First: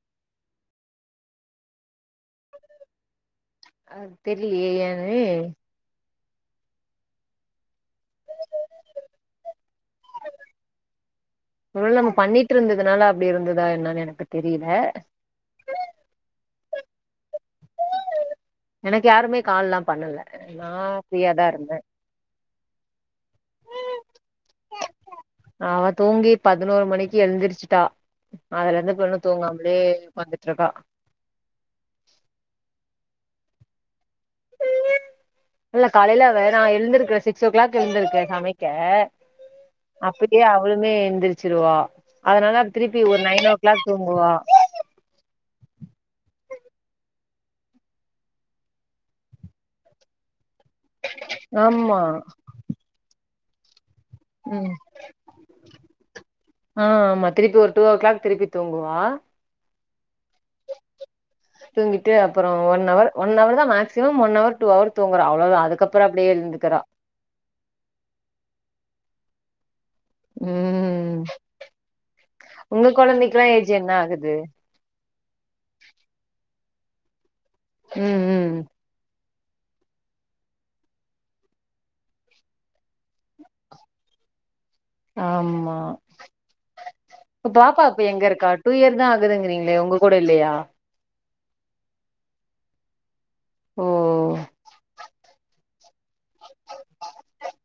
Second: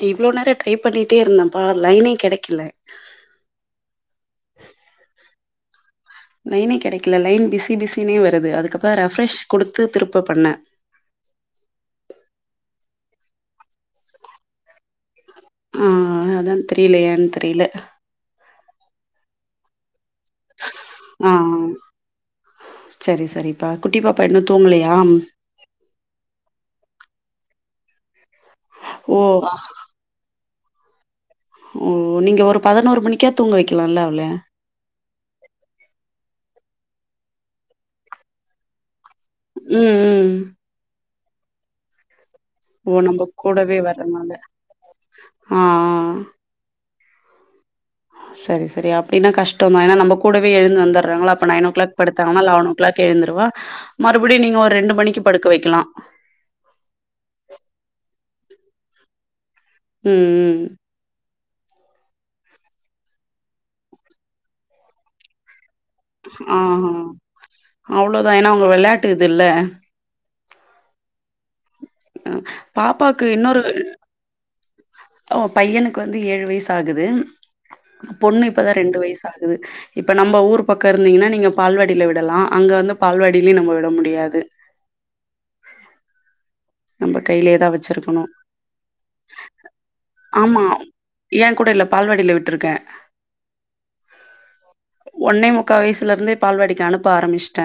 கிவ்ளோ நேர ட்ரை பண்ணிட்டே இருந்தப்பா லைனே கெடைக்கல ஆ தெர்லியே ஏன்னு லைனே கெடைக்ல லைன் பிஸி பிஸினே வருது அதுக்கப்பறோ ரெஃப்ரெஷ் குடுத்து திருப்ப பண்ணே ஒரு வேள நம்ம பண்ணிட்டுருந்ததுனால அப்டி இருந்ததா என்னான்னு எனக்கு தெரில ஆ அதா தெரில ஏன்னு தெரில எனக்கு யாருமே கால்லா பண்ணல நா ஆ ஃப்ரீயாதா இருந்தே சரி சரிப்பா குட்டிப்பாப்பா இன்னு தூங்கலயா அவ தூங்கி பதினோரு மணிக்கு எழுந்திரிச்சிட்டா அதுல இருந்து இப்ப ஓ இன்னு தூங்காமலே பாத்துட்டுருக்கா ஓ நீங்க ஒரு பதினோரு மணிக்கா தூங்க வைக்கலால்ல அவள இல்ல காலேல அவ நா எழுந்துருக்குற சிக்ஸ் ஓ கிளாக் எழுந்துருக்குறே சமைக்க ம் ம் அப்பயே அவளுமே எந்திரிச்சிருவா அதனாலா ஓ திருப்பி ஒரு நம்ம நைன் ஓ கூடவே கிளாக் வர்றனால தூங்குவா ஆ ஆ சரி சரி அப்டினா கஷ்டடோந்தா ஏன்னா நம்ம கூடவே எழுந்து வந்துர்றாங்கல்ல அப்ப நைன் ஓ கிளாக் ஆமா படுத்தாங்கன்னா லெவன் ஓ கிளாக் எழுந்துருவா மறுபடியு நீங்க ம் ஒரு ரெண்டு மணிக்கு படுக்க வைக்கலா ஆ ஆமா திருப்பி ஒரு டூ ஓ கிளாக் திருப்பி தூங்குவா ம் ம் தூங்கிட்டு அப்பறோ ஒன் அவர் ஒன் அவர்தா maximum one hour two hour தூங்குறா அவ்ளோதா அதுக்கப் ஆ அவ்ளோதா ஏன்னா அவுங்க வெளாட்டு இது இல்ல ம் ஒங்க கொழந்தைக்கெல்லா ஏஜ் என்ன ஆகுது ஓ பையனுக்கு வந்து ஏழு வயசு ஆகுது ம் பொண்ணு ம் இப் பதா ரெண்டு வயசு ஆகுது இப்ப நம்ம ஊர் பக்கோ இருந்தீங்ன்னா நீங்க பால்வாடில விடலா அங்க வந்து பால்வாடிலயு நம்ம விட முடியாது ஆமா நம்ம இப்ப கையிலயேதா பாப்பா அப்ப வச்சிருக்கணு எங்க இருக்கா டூ இயர்தா ஆகுதுங்கிறீங்களே ஒங்க கூட இல்லையா ஆமா ஏ கூட இல்ல பால்வாடில விட்ருக்கே ஓ ஒன்னே முக்கா வயசுலருந்தே பால்வாடிக்கு அனுப்ப ஆரம்பிச்ட்டே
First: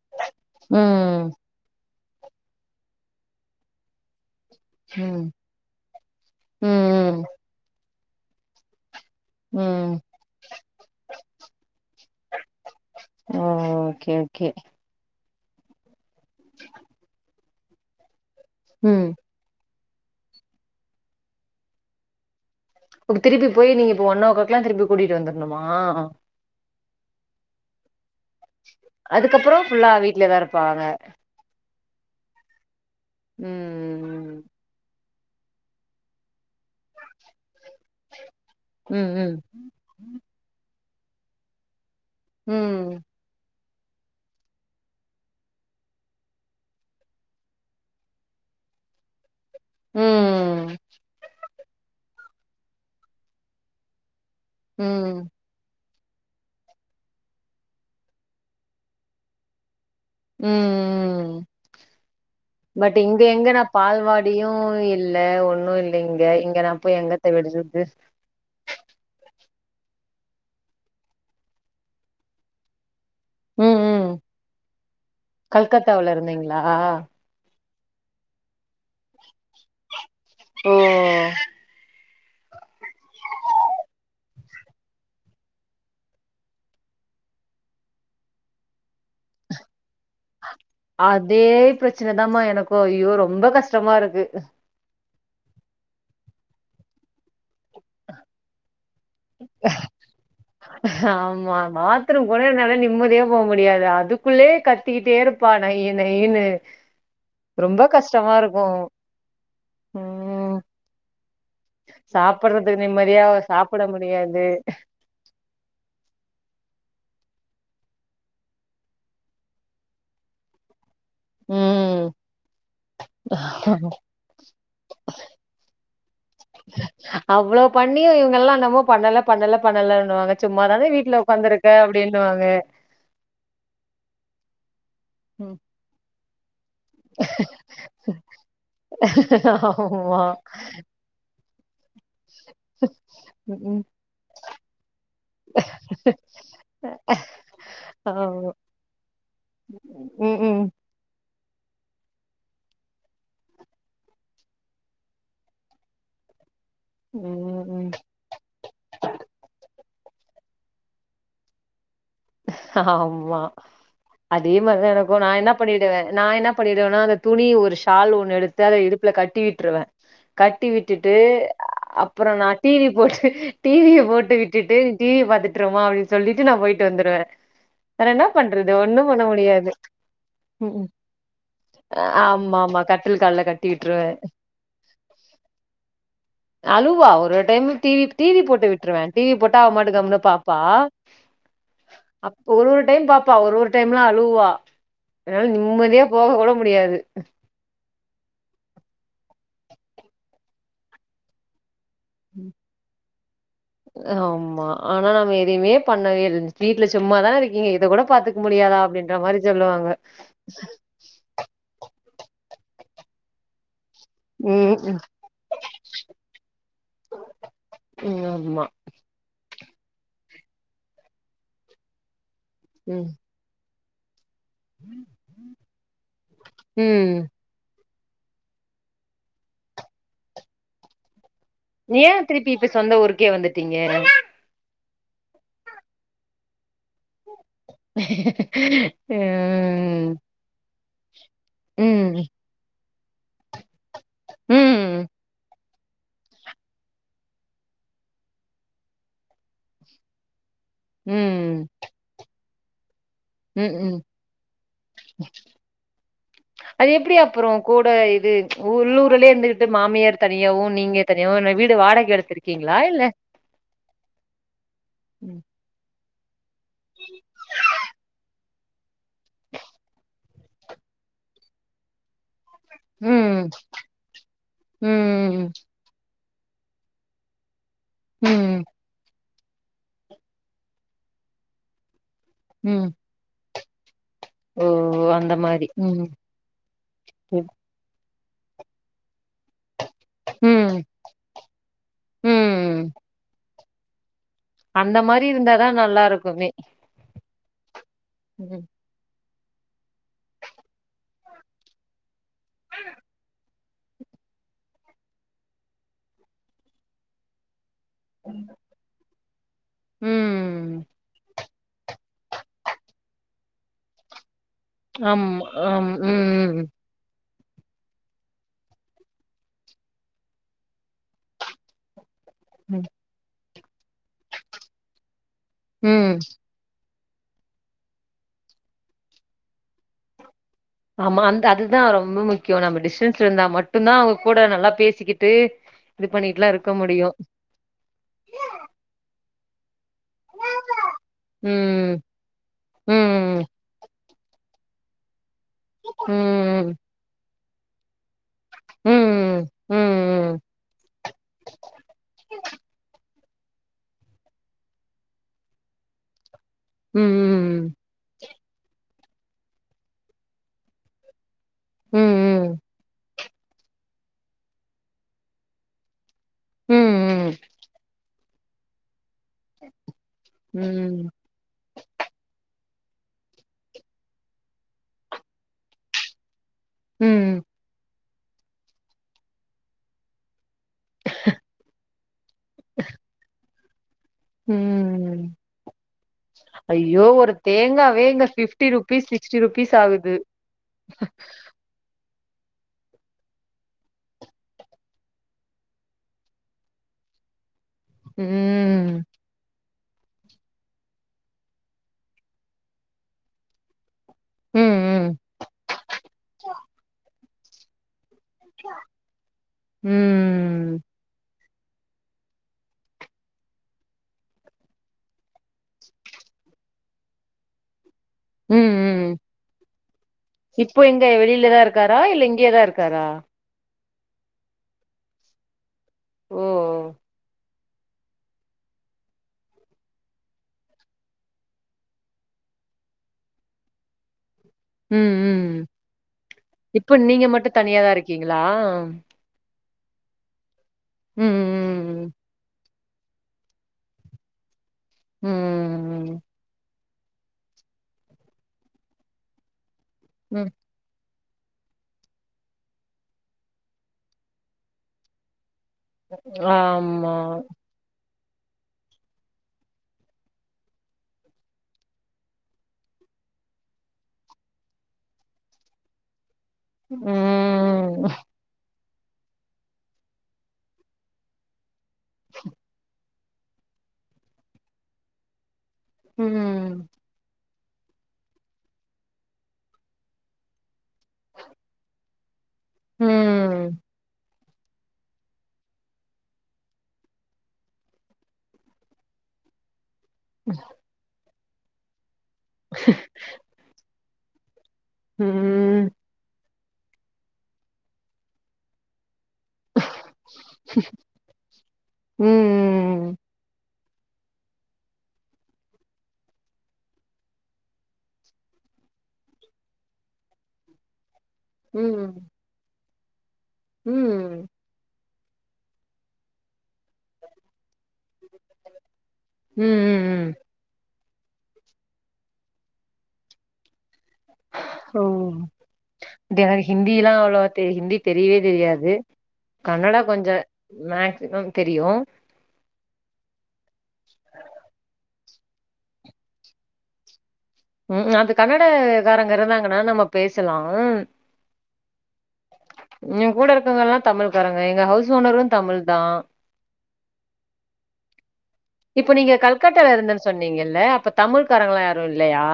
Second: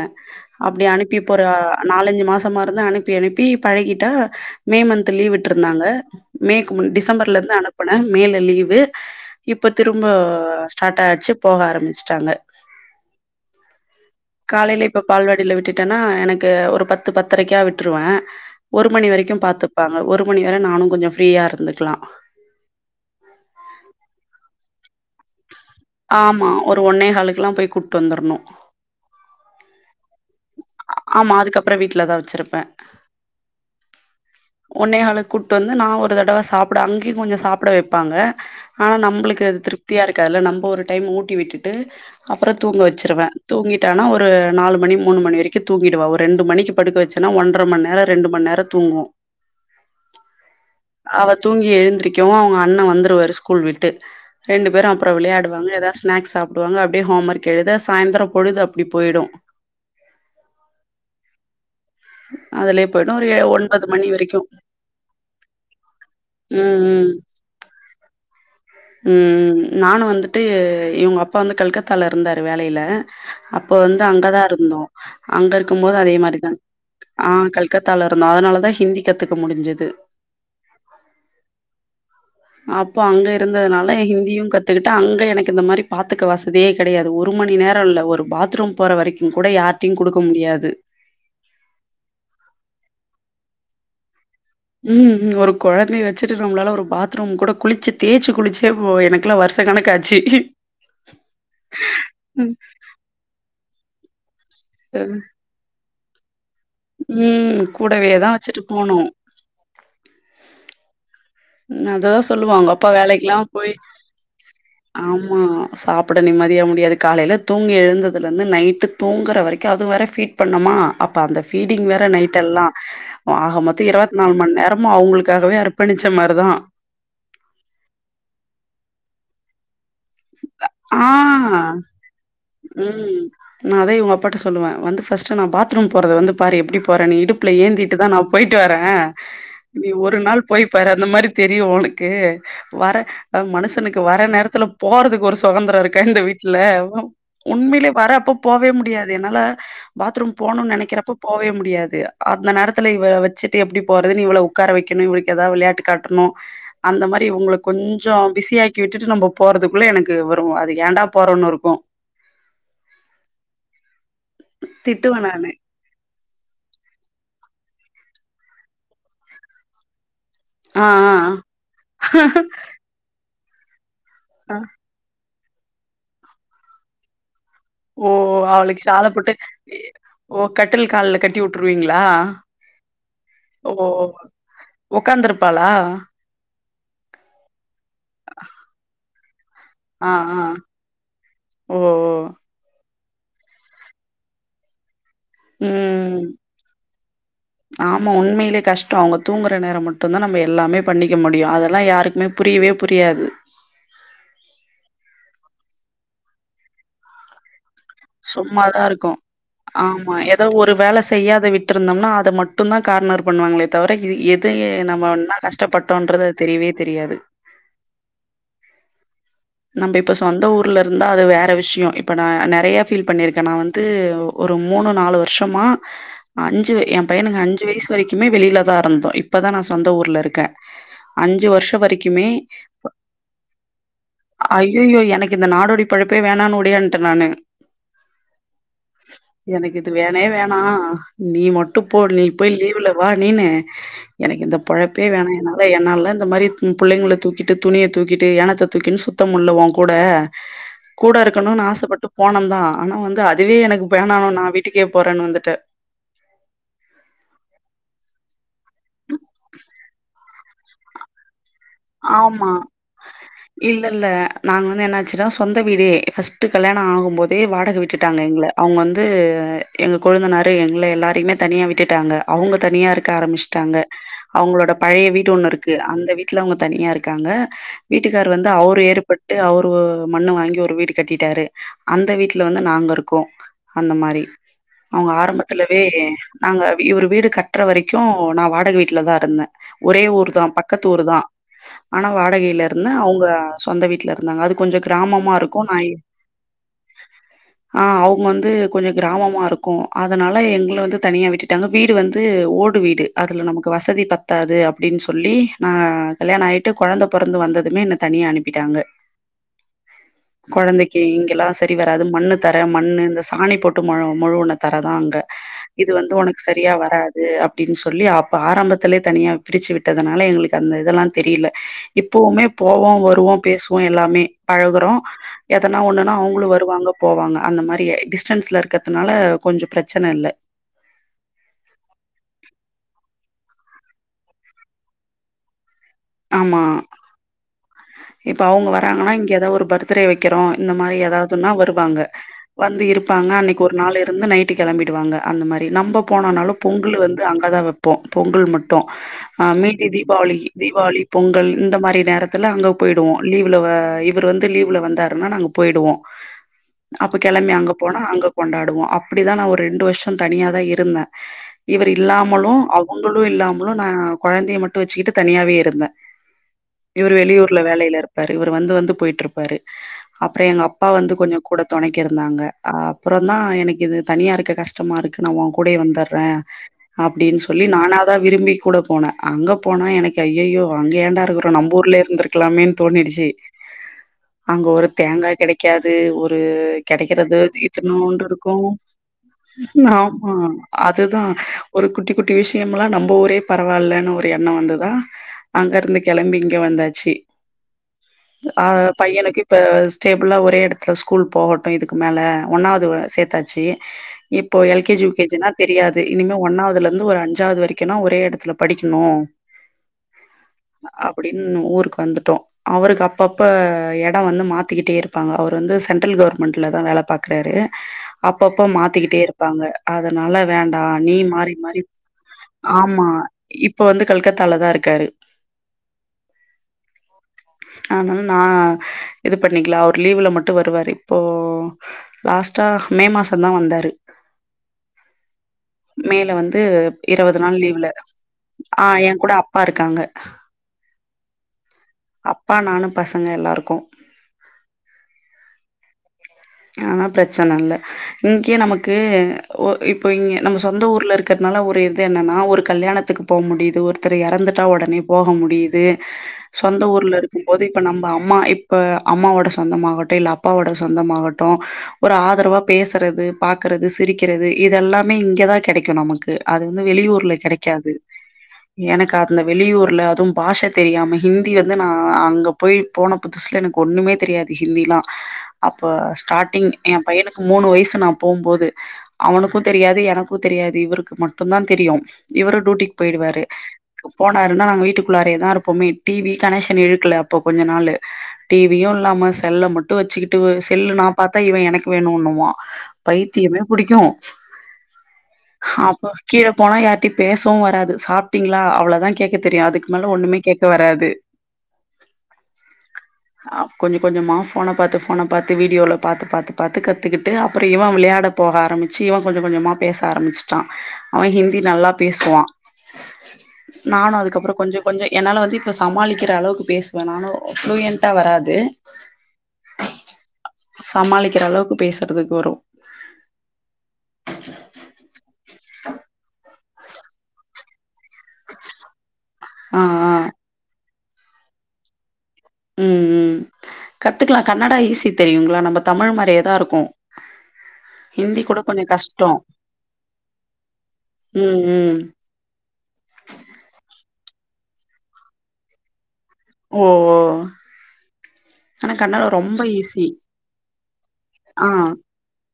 அப்டி அனுப்பி ம் இப்ப ஒரு நாலஞ்சு மாசமா இருந்து அனுப்பி அனுப்பி பழகிட்டா மே மந்த் ம் லீவ் விட்டுருந்தாங்க மேக்கு மு ம் டிசம்பர்ல இருந்து அனுப்புனே மேல லீவு இப்ப ம் திரும்ப ஸ்டார்ட் ஆச்சு போக ஆரம்பிச்சுட்டாங்க ஓ ஓகே ஓகே காலேல இப்ப பால்வாடில விட்டுட்டேன்னா எனக்கு ஒரு பத்து பத்தரைக்கா விட்டுருவே ஒரு ம் மணி வரைக்கு பாத்துப்பாங்க ஒரு மணி வர நானு கொஞ்சோ ஃப்ரீயா இருந்துக்கலா இப்ப திருப்பி போய் நீங்க இப்ப ஒன் ஓ கிளாக்லா திருப்பி கூட்டிட்டு வந்துர்ணுமா ஆமா ஒரு ஒன்னே காலுக்கெல்லா போய் கூட்டு வந்துர்ணு அதுக்கப்பறோ ஃபுல்லா வீட்லயே தா இருப்பாங்க ஆமா அதுக்கப்பறோ வீட்ல தா வச்சிருப்பே ம் ம் ஒன்னேகாலுக்கு கூட்டு வந்து நா ஒரு தடவ சாப்ட அங்கயு கொஞ்சோ சாப்ட வைப்பாங்க ஆனா ம் ம் நம்பளுக்கு அது திருப்தியா இருக்காதுல நம்ப ஒரு டைம் ஊட்டி விட்டுட்டு அப்பறோ தூங்க ம் வச்சிருவே தூங்கிட்டானா ஒரு நாலு மணி மூணு மணி வரைக்கு தூங்கிடுவா ஒரு ரெண்டு மணிக்கு படுக்க வெச்சன்னா ஒன்ற மணிநேரோ ரெண்டு மணிநேரோ தூங்கு ம் அவ தூங்கி எழுந்திருக்கவு அவங்க அண்ணே வந்துருவாரு ஸ்கூல் விட்டு ரெண்டு பேரும் ம் அப்புறம் விளையாடு வாங்க ஏதாது ஸ்னாக்ஸ் சா டுவாங்க அப்டியே ஹோம் ஒர்க் எழுத சாயந்தரம் பொழுது அப்டி போயிடும் ம் ம் அ பட் இங்க எங்க நான் பால்வாடியும் இல்ல ஒன்னும் இல்ல இங்க இங்க ம் நான் போய் எங்கத்த விடுறது உம் நானும் வந்துட்டு இவங்க அப்பா வந்து கல்கத்தால இருந்தாரு வேலையில அப்ப ம் வந்து ம் அங்கதான் இருந்தோம் அங்க இருக்கும் போதும் கல்கத்தாவுல அதே மாரிதான் இருந்தீங்களா ஆ கல்கத்தால இருந்தோம் அதனாலதான் ஹிந்தி கத்துக்க முடிஞ்சிது ஓ அப்போ அங்க ந்ததுனால ஹிந்தியும் கத்துக்கிட்ட அங்க எனக்கு இந்த மாரி பாத்துக்க வசதியே கடையாது ஒரு மணி நேரம் இல்ல ஒரு பாத்ரூம் போற வரைக்கும் கூட யார்டையும் குடுக்க முடியாது அதே பிரச்சனதாமா எனக்கும் ஐயோ ரொம்ப கஷ்டமா இருக்கு ம் ம் ஒரு கொழந்தய வச்சிட்டு நம்ளால ஒரு பாத்ரூம் கூட குளிச்சி தேச்சு குளிச்சே பொ எனக்குலாம் வருஷ கணக்காட்சி ஆமாமா பாத்ரூம் கோட என்னால நிம்மதியா போ முடியாது அதுக்குள்ளே அ கத்திக்கிட்டே இருப்பா நைய் நைய்னு ம் கூடவேதான் வச்சுட்டு போனும் ம் உ அததான் சொல்லுவாங்க சாப்பட்றதுக்கு அப்பா நிம்மதியா வேலைக்கெல்லாம் போய் சாப்பட முடியாது ஆமா சாப்ட நிம்மதியா முடியாது காலையில தூங்கி எழுந்ததுலருந்து நைட்டு தூங்குற வரைக்கும் அதுவு வேற ஃபீட் பண்ணோமா அ பா அந்த ஃபீடிங் ம் வேற நைட் எல்லாம் ஆக மொத்த இருபத் நாலு மண் நேரமு அவங்களுக்காகவே அர்பணிச் தான் அவ்ளோ பண்ணியும் இவங்கல்லாம் நம்மோ பண்ணல பண்ணல பண்ணலன்னுவாங்க சும்மாதான வீட்டுல உக்காந்துருக்க அப்டின்னுவாங்க உம் நான் அதே உங்க அப்பாட்ட சொல்லுவன் வந்து ஃபர்ஸ்ட் நான் ம் பாத்ரூம் போறத வந்து பாரு எப்டி போறேனு இடுப்புல ஏந்திட்டு தான் நான் போயிட்டு வரேன் நீ ஒரு ஆமா நாள் போயி பாரு அந்த மாரி தெரியும் ஒனக்கு வர ம் மனுஷனுக்கு வர நேரத்துல போறதுக்கு ஒரு சுதந்திரம் இருக்க இந்த வீட்டுல உண்மையிலே வர அப்ப ஆமா போவே முடியாது என்னால பாத்ரூம் ம் ம் போணும்னு நனைக்கிறப்ப போவே முடியாது அந்த நேரத்துல இவள வச்சுட்டு எப்டி போறதுனு இவ்ள உட்கார வைக்கணும் இவளுக்கு ஏதா விளையாட்டு காட்டணும் அந்த மாரி இவங்கள ம் ம் கொஞ்சம் பிஸியாக்கி விட்டுட்டு நம்ப போறதுக்குள்ள எனக்கு வரும் அது ஏண்டா போறோன்னு இருக்கும் ஆமா அதே மாரிதான் திட்டுவே எனக்கும் நான் நானு என்ன பணி வ நான் என்ன பண்ணிடுவேன்னா அந்த துணி ஒரு ஷால் ஒண்ணு எடுத்து அத இடுப்புல கட்டி விட்ருவேன் கட்டி ஆ விட்டுட்டு அப்புறம் நான் டிவி போட்டு டிவிய ட்டு ஆ விட்டுட்டு டிவிய பாத்துட்டுருமா அப்டின் சொல்லிட்டு நான் போயிட்டு வந்துருவேன் ஓ அவளுக்கு ஷால போட்டு எ ஓ கட்டில் கால்ல கட்டி விட்டுருவீங்களா ஆமா ஆமா கட்டில் கால்ல கட்டி ஓ விட்ருவே உகாந்துருப்பாலா அழுவா ஒரு டைம் டிவி டிவி போட்டு விட்டுருவேன் டிவி போட்டு அவப்பாட்டுக்கு ஆ கம்முனு ஆ பாப்பா ஓ ஓ அப்ப ஒரு ஒரு டைம் பாப்பா ஒரு ஒரு டைம்ல அழுவா அதனால நிம்மதியா ம் போக கூட முடியாது ஆமா உண்மையிலே கஷ்டம் அவங்க தூங்கற நேரம் மட்டும்தான் நம்ம எல்லாமே பண்ணிக்க முடியும் அதெல்லாம் யா க்குமே புரியவே புரியாது ஆமா ஆனா நாம எதையுமே பண்ணவேல் வீட்ல சும்மாதான இருக்கீங்க இத கூட பாத்துக்க முடியாதா சும்மாதா இருக்கோ அப்டின்ற மாரி சொல்லுவாங்க ஆமா எதோ ஒரு வேலை செய்யாத வி ட்ருந்தோம்னா அத மட்டுந்தா கார்னர் பண்ணுவாங்ளே தவர இ எது ம் ம் நம்ம ஒன்னா கஷ்டப்பட்டோன்றது தெரியவே தெரியாது ஆமா நம்ம இப்ப சொந்த ஊர்ல இருந்தா அது வேற விஷ்யோ இப்ப நா நெறைய ஃபீல் ம் பண்ணிருக்கே நா வந்து ஒரு மூணு நாலு வர்ஷமா அஞ்சு வே என் ம் பையனுக்கு அஞ்சு வய்ஸ் வரைக்குமே வெளிலதா இருந்தோ இப்பதா நா சொந்த ஊர்ல இருக்கே அஞ்சு வர்ஷ் ஏன் திருப்பி இப்ப சொந்த ஊருக்கே வந்துட்டீங்க ஐயயோ எனக்கு இந்த நாடோடி பொழப்பே வேணான் ஒடியான்ட்ட நானு உ எனக்கு இது வேணவே வேணா நீ மட்டு போ நீ ம் போய் லீவுல வா நீனு எனக்கு இந்த பொழப்பே ம் வேணா எனா வே என்னால்லா இந்த மாரி தூ பிள்ளைங்குள தூக்கிட்டு துணிய தூக்கிட்டு ஏனத்த தூக்கின் சுத்த முட்ல ஓன் கூட கூட இருக்கணுன் ம் ஆசப்பட்டு போனந்தான் ஆனா வந்து அதுவே ம் எனக்கு ம் வேணா நா வீட்டுக்கே போறேன் வந்துட்டு அது எப்டி அப்புறோ கூட இது உள்ளூருலே இருந்துகிட்டு மாமியார் தனியாவு நீங்க தனியாவு ஆனா வீடு வாடைக் ஆமா. எடுத்துருக்கீங்ளா இல்ல இல்ல இல்ல நாங்க வந்து என்னாச்சுனா ம். சொந்த வீடே ஃபஸ் ட்டு கல்யாண ஆகும்போதே வாடக விட்டுடாங்க எங்ள அவ்ங்க வந்து எங்க கொழுந்தனாரு எங்ள எல்லாரிமே தனியா விட்டுட்டாங்க அவ்ங்க தனியா இருக்க ம். ஆரமிஸ்ட்டாங்க அவ்ங்குளோட பழைய வீடு ம். ஒன்னு இருக்கு அந்த வீட்ல அவ்ங்க தனியா இருக்காங்க வீட்டுக்கார் வந்து ம். அவர் ஏறுபட்டு அவுரு ஓ மண்ணு வாங்கி ஒரு வீடு கட்டிட்டாரு அந்த வீட்ல வந்து ம். நாங்க இருக்கோ அந்த மாரி ஓ! அவ்ங்க அந்த மாரி. ஆரம்பத்துலவே ம். நாங்க வீ இவுரு வீடு ம். கட்ற வரை க்கு நா வாடக வீட்லதா இருந்தே ஒரே ஊர்தா ம். பக்கத்து ஊர்தா ஆனா வாடகைல இருந்த ம். அவ்ங்க சொந்த வீட்ல இருந்தாங்க அது கொஞ்சோ அந்த மாரி கிராமமா இருந்தா இருக்கு தான் நை நல்லா இருக்குமே! ஆ அவ்ங்க வந்து ம். கொஞ்ச கிராமமா இரு க்கு அதுனால எங்ள வந்து தனியா விட்டுட்டாங்க வீடு வந்து ஓடு வீடு அதுல நமக்கு வசதி பத் தாது அப்டின் சொல்லி நா கல்யாணாய்ட்டு கொழந்த பொறந்து வந்ததுமே என்ன தனியா அனுப்பிட்டாங்க ம். கொழந்தைக்கு இங்கெல்லா சரி வராது மண்ணு தர மண்ணு இந்த சாணி போட்டு மொழு மொழுவுன தரதா அங்க ஆமா. ஆம். இது வந்து ஒனக் ம். சரியா வராது அப் டின் சொல்லி அப்ப ஆரம்பத்திலே தனியா பிரிச்சு விட்டதனால எங்ளுக்கு அந்த இதெல்லா தெரில இப்பவுமே ம். போவோ வருவோ பேஸ்வோ எல்லாமே பழகுறோ எதனா ம். ஒன்னுனா அவுங்குளு வருவாங்க போவாங்க அந்த மாரியே டிஸ்டன்ஸ்ல இருக்கற்துனால கொஞ்சு பிரச்சன இல்ல ஆமா அந்த அதுதா ரொம்ப முக்யோ நம்ம டிஸ்டன்ஸ்ல இருந்தா மட்டுந்தா அவ்ங்க கூட நல்லா பேசிக்கிட்டு இது பண்ணிட்டுலாம் ஆமா இருக்க முடியும். இப்ப அவ்ங்க வராங்கனா இங்க எதா ஒரு பரு த்துடே வைக்கிறோ இந்த மாரி எதாவ்துனா வருவாங்க ம். வந்து இருப்பாங்க ம். அன்னைக்கு ஒரு நாள் இருந்து நைட்டு கெளம்பிடுவாங்க அந்த மாரி நம்ப போனானாலும் ம். பொங்கலு வந்து அங்கதா வப் ப்போ பொங்கல் மட்டும் ம் அ மீதி தீபாவளி ம் தீ ளி பொங்கல் இந்த மாரி நேரத்துல அங்க போய்டுவோ லீவுலவ இவுரு வந்து லீவ்ல வந்தாருனா நாங்க போய்டுவோ ம் அப்ப கெளம்பி ம் அங்க போனா அங்க கொண்டாடுவோ அப்டிதா நா ஒரு ரெண்டு வருஷம் தனியா தா இருந்தே இவர் ம் இல்லாமலு அவங்களும் இல்லாமலு நான் கொழந்தைய மட்டும் வச்சுக்கிட்டு தனியாவே இருந்தேன் இவரு ம் வெளியூர்ல வேலையில இருப்பாரு இவர் வந்து வந்து போயிட்டு இருப் பாரு அப்றம் எங்க அப்பா ம் வந்து கொஞ்சோ கூட துணைக்கு இருந்தாங்க அப்புறம் தான் எனக்கு இது தனியா இருக்க கஷ்டமா இருக்கு நா உன் கூடயே வந்துடுறே அப்படின் ம் சொல்லி நானா தா விரும்பி கூட போனேன் அங்க போனா எனக்கு ஐய்யய்யோ இப்ப அங்க ஏண்டா இருக்கிறோ நம்ம ஊர்லய இருந்திருக்கலாமேனு தோணிடுச்சு அங்க ஒரு ம். தேங்கா கிடைக்காது ஒரு ஐயோ ஒரு கிடைக்கறது தேங்காவே இத்துனூண்டு இங்க ஃபிப்டி இருக்கும் ருபீஸ் சிக்ஸ்டி ருபீஸ் ஆகுது ஆமா அதுதான் ஒரு குட்டி குட்டி விஷயமலாம் நம்ம ஊரே பரவால்லன்னு ஒரு எண்ணம் வந்து தா அங்க இருந்து கிளம்பி இங்க வந்தாச்சி அ ம் பையனுக்கு இப்ப ஸ்டேபிளா ஒரே இடத்துல ஸ்கூல் போகட்டு இதுக்கு மேலே ஒன்னாவது சேர்த்தாச்சி ம் இப்போ எல் கே ஜி யூ ம் கே ஜி னா தெரியாது இனிமே ஒன்னாவதுல இருந்து ஒரு அஞ்சாவது வரைக்குன்னா ஒரே இடத்து துல படிக்கணும் ம் ம் ம் அப்படின் ஊருக்கு வந்துட்டோ அவருக்கு அப்பப்ப இடம் வந்து மாத்திக்கிட்டே இருப்பாங்க அவர் வந்து சென்ட்ரல் கவர்மெண்ட்ல தா வேல பாக் க்றாரு ம் அப்பப்ப ம். மாத்திக்கிட்டே இருப்பாங்க அதனால இப்போ வேண்டாம் எங்க நீ மாறி வெளிலதா மாறி இருக்காரா இல்ல இங்கயேதா இருக்காரா ஆமா இப்ப வந்து கல்கத்தால தான் இருக்காரு ஓ அதனால நா இது பண்ணிக்கலா அவர் லீவ்ல மட்டும் வருவாரு இப்போ லாஸ்ட்டா மே மாசந்தா வந்தாரு ம் ம் மேல வந்து இப்ப நீங்க இருவது மட்டு நாள் லீவ்ல தனியாதா இருக்கீங்களா ஆ ஏ கூட அப்பா இருக்காங்க ம் ம் அப்பா நானு பசங்க எல்லா இருக்கோம் ம் ம் ம் ஆனா பிரச்சனை இல்ல இங்கே நமக்கு ஒ இப்போ இங்க ம் நம்ம சொந்த ஊர்ல இருக்கறதுனால ஒரு இது என்னன்னா ஒரு கல்யாணத்துக்கு போக முடியுது ஒருத்தர் இறந்துட்டா உடனே போக முடியுது சொந்த ஆமா ஊர்ல இருக்கும் போதே இப்ப நம்ம அம்மா இப்ப அம்மாவோட சொந்தமாகட்டும் இல்ல அப்பாவோட சொந்தமாகட்டும் ஒரு ஆதரவா பேசுறது பாக்கறது சிரிக்கிறது இதல்லாமே இங்க தா கிடைக்கு நமக்கு அது வந்து வெளியூர்ல கிடைக்காது ம் எனக்கு அந்த வெளியூர்ல அதுவு பாஷ தெரியாம ஹிந்தி வந்து நா அங்க போய் போன புதுசுல எனக்கு ஒண்ணுமே தெரியாது ஹிந்தில்லாம் அப்ப ஸ்டாட்டிங் ம் ஏ பையனுக்கு மூணு வயசு நான் போகும்போது அவனுக்கும் தெரியாது எனக்கும் தெரியாது இவருக் மட்டும்தான் தெரியும் இவரும் டூட்டிக்கு போயிடுவாரு ம் போன போய்ட்டாருன்னா வீட்டுக்குள்ளாரே தா இருப்போமே டிவி கனெக்ஷன் இழுக்கல அப்போ கொஞ்ச நாளு டிவியும் இல்லாம செல்ல மட்டும் வச்சுக்கிட் செல்ல நான் பார்த்தா இவன் எனக்கு வேணுணுவான் பைத்தியமே பிடிக்கும் அப்ப கீழே போனா யார்ட்டயும் பேசவும் வராது சாப்டிங்களா அவ்வளோதான் கேக் தெரியு அதுக்கு மேல ஒண்ணுமே கேட்க வராது ம், ஆஃப் கொஞ்ச கொஞ்சமா போன பாத்து போன பாத்து வீடியோல பாத்து பாத்து பாத்து கத்துக்கிட்டு அப்ற இவன் விளையாட போக ஆரம்பிச்சி இவ கொஞ்சோ கொஞ்சமா பேச ஆரம்பிச்சிட்டா அவன் ஹிந்தி நல்லா ம், பேசுவா நானு ம், அதுக்கப்பற கொஞ்சோ கொஞ்சோ என்னால வந்து இப்ப சமாளிக்கிற அளவுக்கு பேசுவ நானு ப்ளூயண்டா வராது ம் ம் ம் சமாளிக்கிற அளவுக்கு பேசுறதுக்கு வரு ஓ த ஹிந்திலா அவ்ளவா தெ ஹிந்தி தெரியவே தெரியாது ஆ கன்னடா ஆ கொஞ்சோ மேக்சிம தெரியு ம் ம் கத்துக்கலா கன்னடா ஈஸி தெரியுங்களா நம்ம தமிழ் மாரியேதா இருக்கு ம் அது ஹிந்தி கூட கொஞ்ச கஷ்டோ கன்னடக்காரங்க இருந்தாங்கனா நம்ம பேசலா ம் ம் என்கூட இருக்கவுங்கல்லா தமிழ்க்காரங்க எங்க ஹவுஸ் ஓனரு தமிழ் தா ஓ ஓ ஆனா இப்ப கன்னடோ நீங்க ரொம்ப கல்கட்டால ஈஸி இருந்தன் சொன்னீங்கல்ல அப்ப ஆ தமிழ்காரங்களா யாரு இல்லயா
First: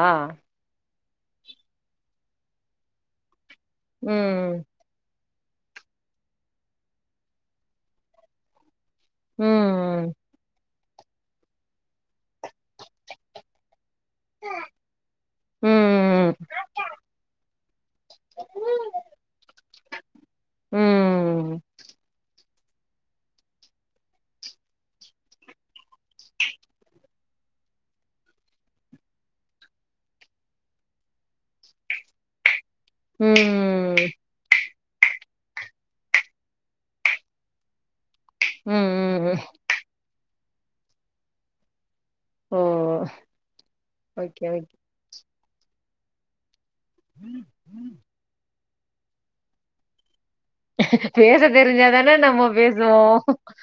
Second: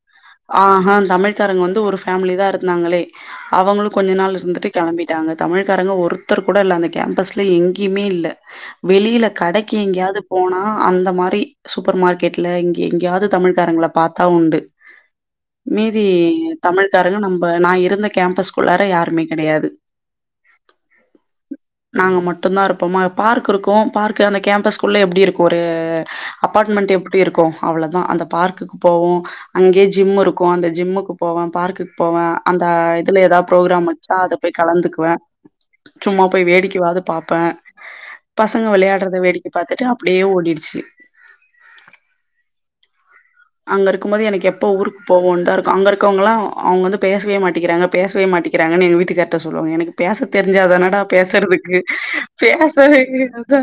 ஆஹா தமிழ் காரங்க வந்து ஒரு ஃபேமிலி தா இருந்தாங்களே அவங்களு கொஞ்சோ நாள் ம், இருந்துட்டு கெளம்பிட்டாங்க தமிழ்காரங்க ஒருத்தர் கூட இல்ல அந்த கேம்பஸ்ல எங்கயுமே இல்ல வெளில கடைக்கு ம், எங்கயாது போனா அந்த மாரி சூப்பர் மார்க்கெட்ல இங்க எங்கயாவது தமிழ்காரங்கள பாத்தா உண்டு ம், மீதி ம், தமிழ்காரங்க நம்ம நான் இருந்த கேம்பஸ்க்குள்ளார யாருமே கெடையாது ம், நாங்க மட் மட்டுதா இருப்போமா பார்க் இருக்கு பார்க் அந்த கேம்ப்ஸ்குள்ள எப்டி இருக்கு ஒரு அப்பார்ட்மெண்ட் எப்டி இப்டி இருக்கு அவ்ளோ தா அந்த பார்க்குக்கு போவோ அங்கயே ஜிம் இருக்கு அந்த ஜிம்முக்கு போவ பார்க்குக்கு போவ அந்த இதுல எதாவது ப்ரோக்ராம் ம், ச்சா அத போய் கலந்துக்குவ சும்மா போய் வேடிக்கவாது பாப்ப பசங்க விளையாடுறத ம், ம். வேடிக்க பாத்துட்டு அப்டியே ஓடிடுச்சு ஓ அங்க இருக்குபோது ஓகே எனக்கு எப்போ ஓகே ஊருக் இப்ப ஒன்தா இருக்கு அங்க இருக்கவங்களா அவங்க வந்து பேசவே மாட்டிக்கிறாங்க பேசவே மாட்டிக்கிறாங்க எங்க வீட்டுக்காருகிட்ட சொல்லுவாங்க எனக்கு பேச தெரிஞ்சாதனடா பேச பேசுறதுக்கு தெரிஞ்சாதானே நம்ம பேசுவோ பேசவே தெரியாதா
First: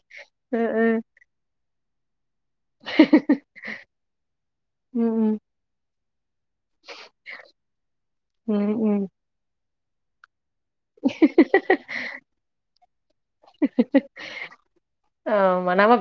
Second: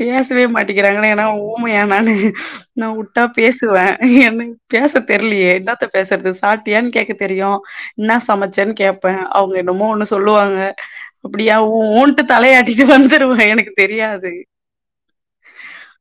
பேசவே ம் மாட்டிக்கிறாங்கன்னா ஏன்னா ஓ முயா நானு நா உட்டா பேசுவ என்னக்கு ம் பேச ம் தெரிலயே என்னாத்த பேசுறது சாப்ட்டியான் கேக்க தெரியு என்னா சமைச்சன் ம் ம், ம். கேப்ப அவங்க என்னமோ ஒன்னு சொல்லுவாங்க அப்டியா உ உன்ட்டு தலையாட்டிட்டு வந்துருவ எனக்கு தெரியாது ஆ வனவாக்க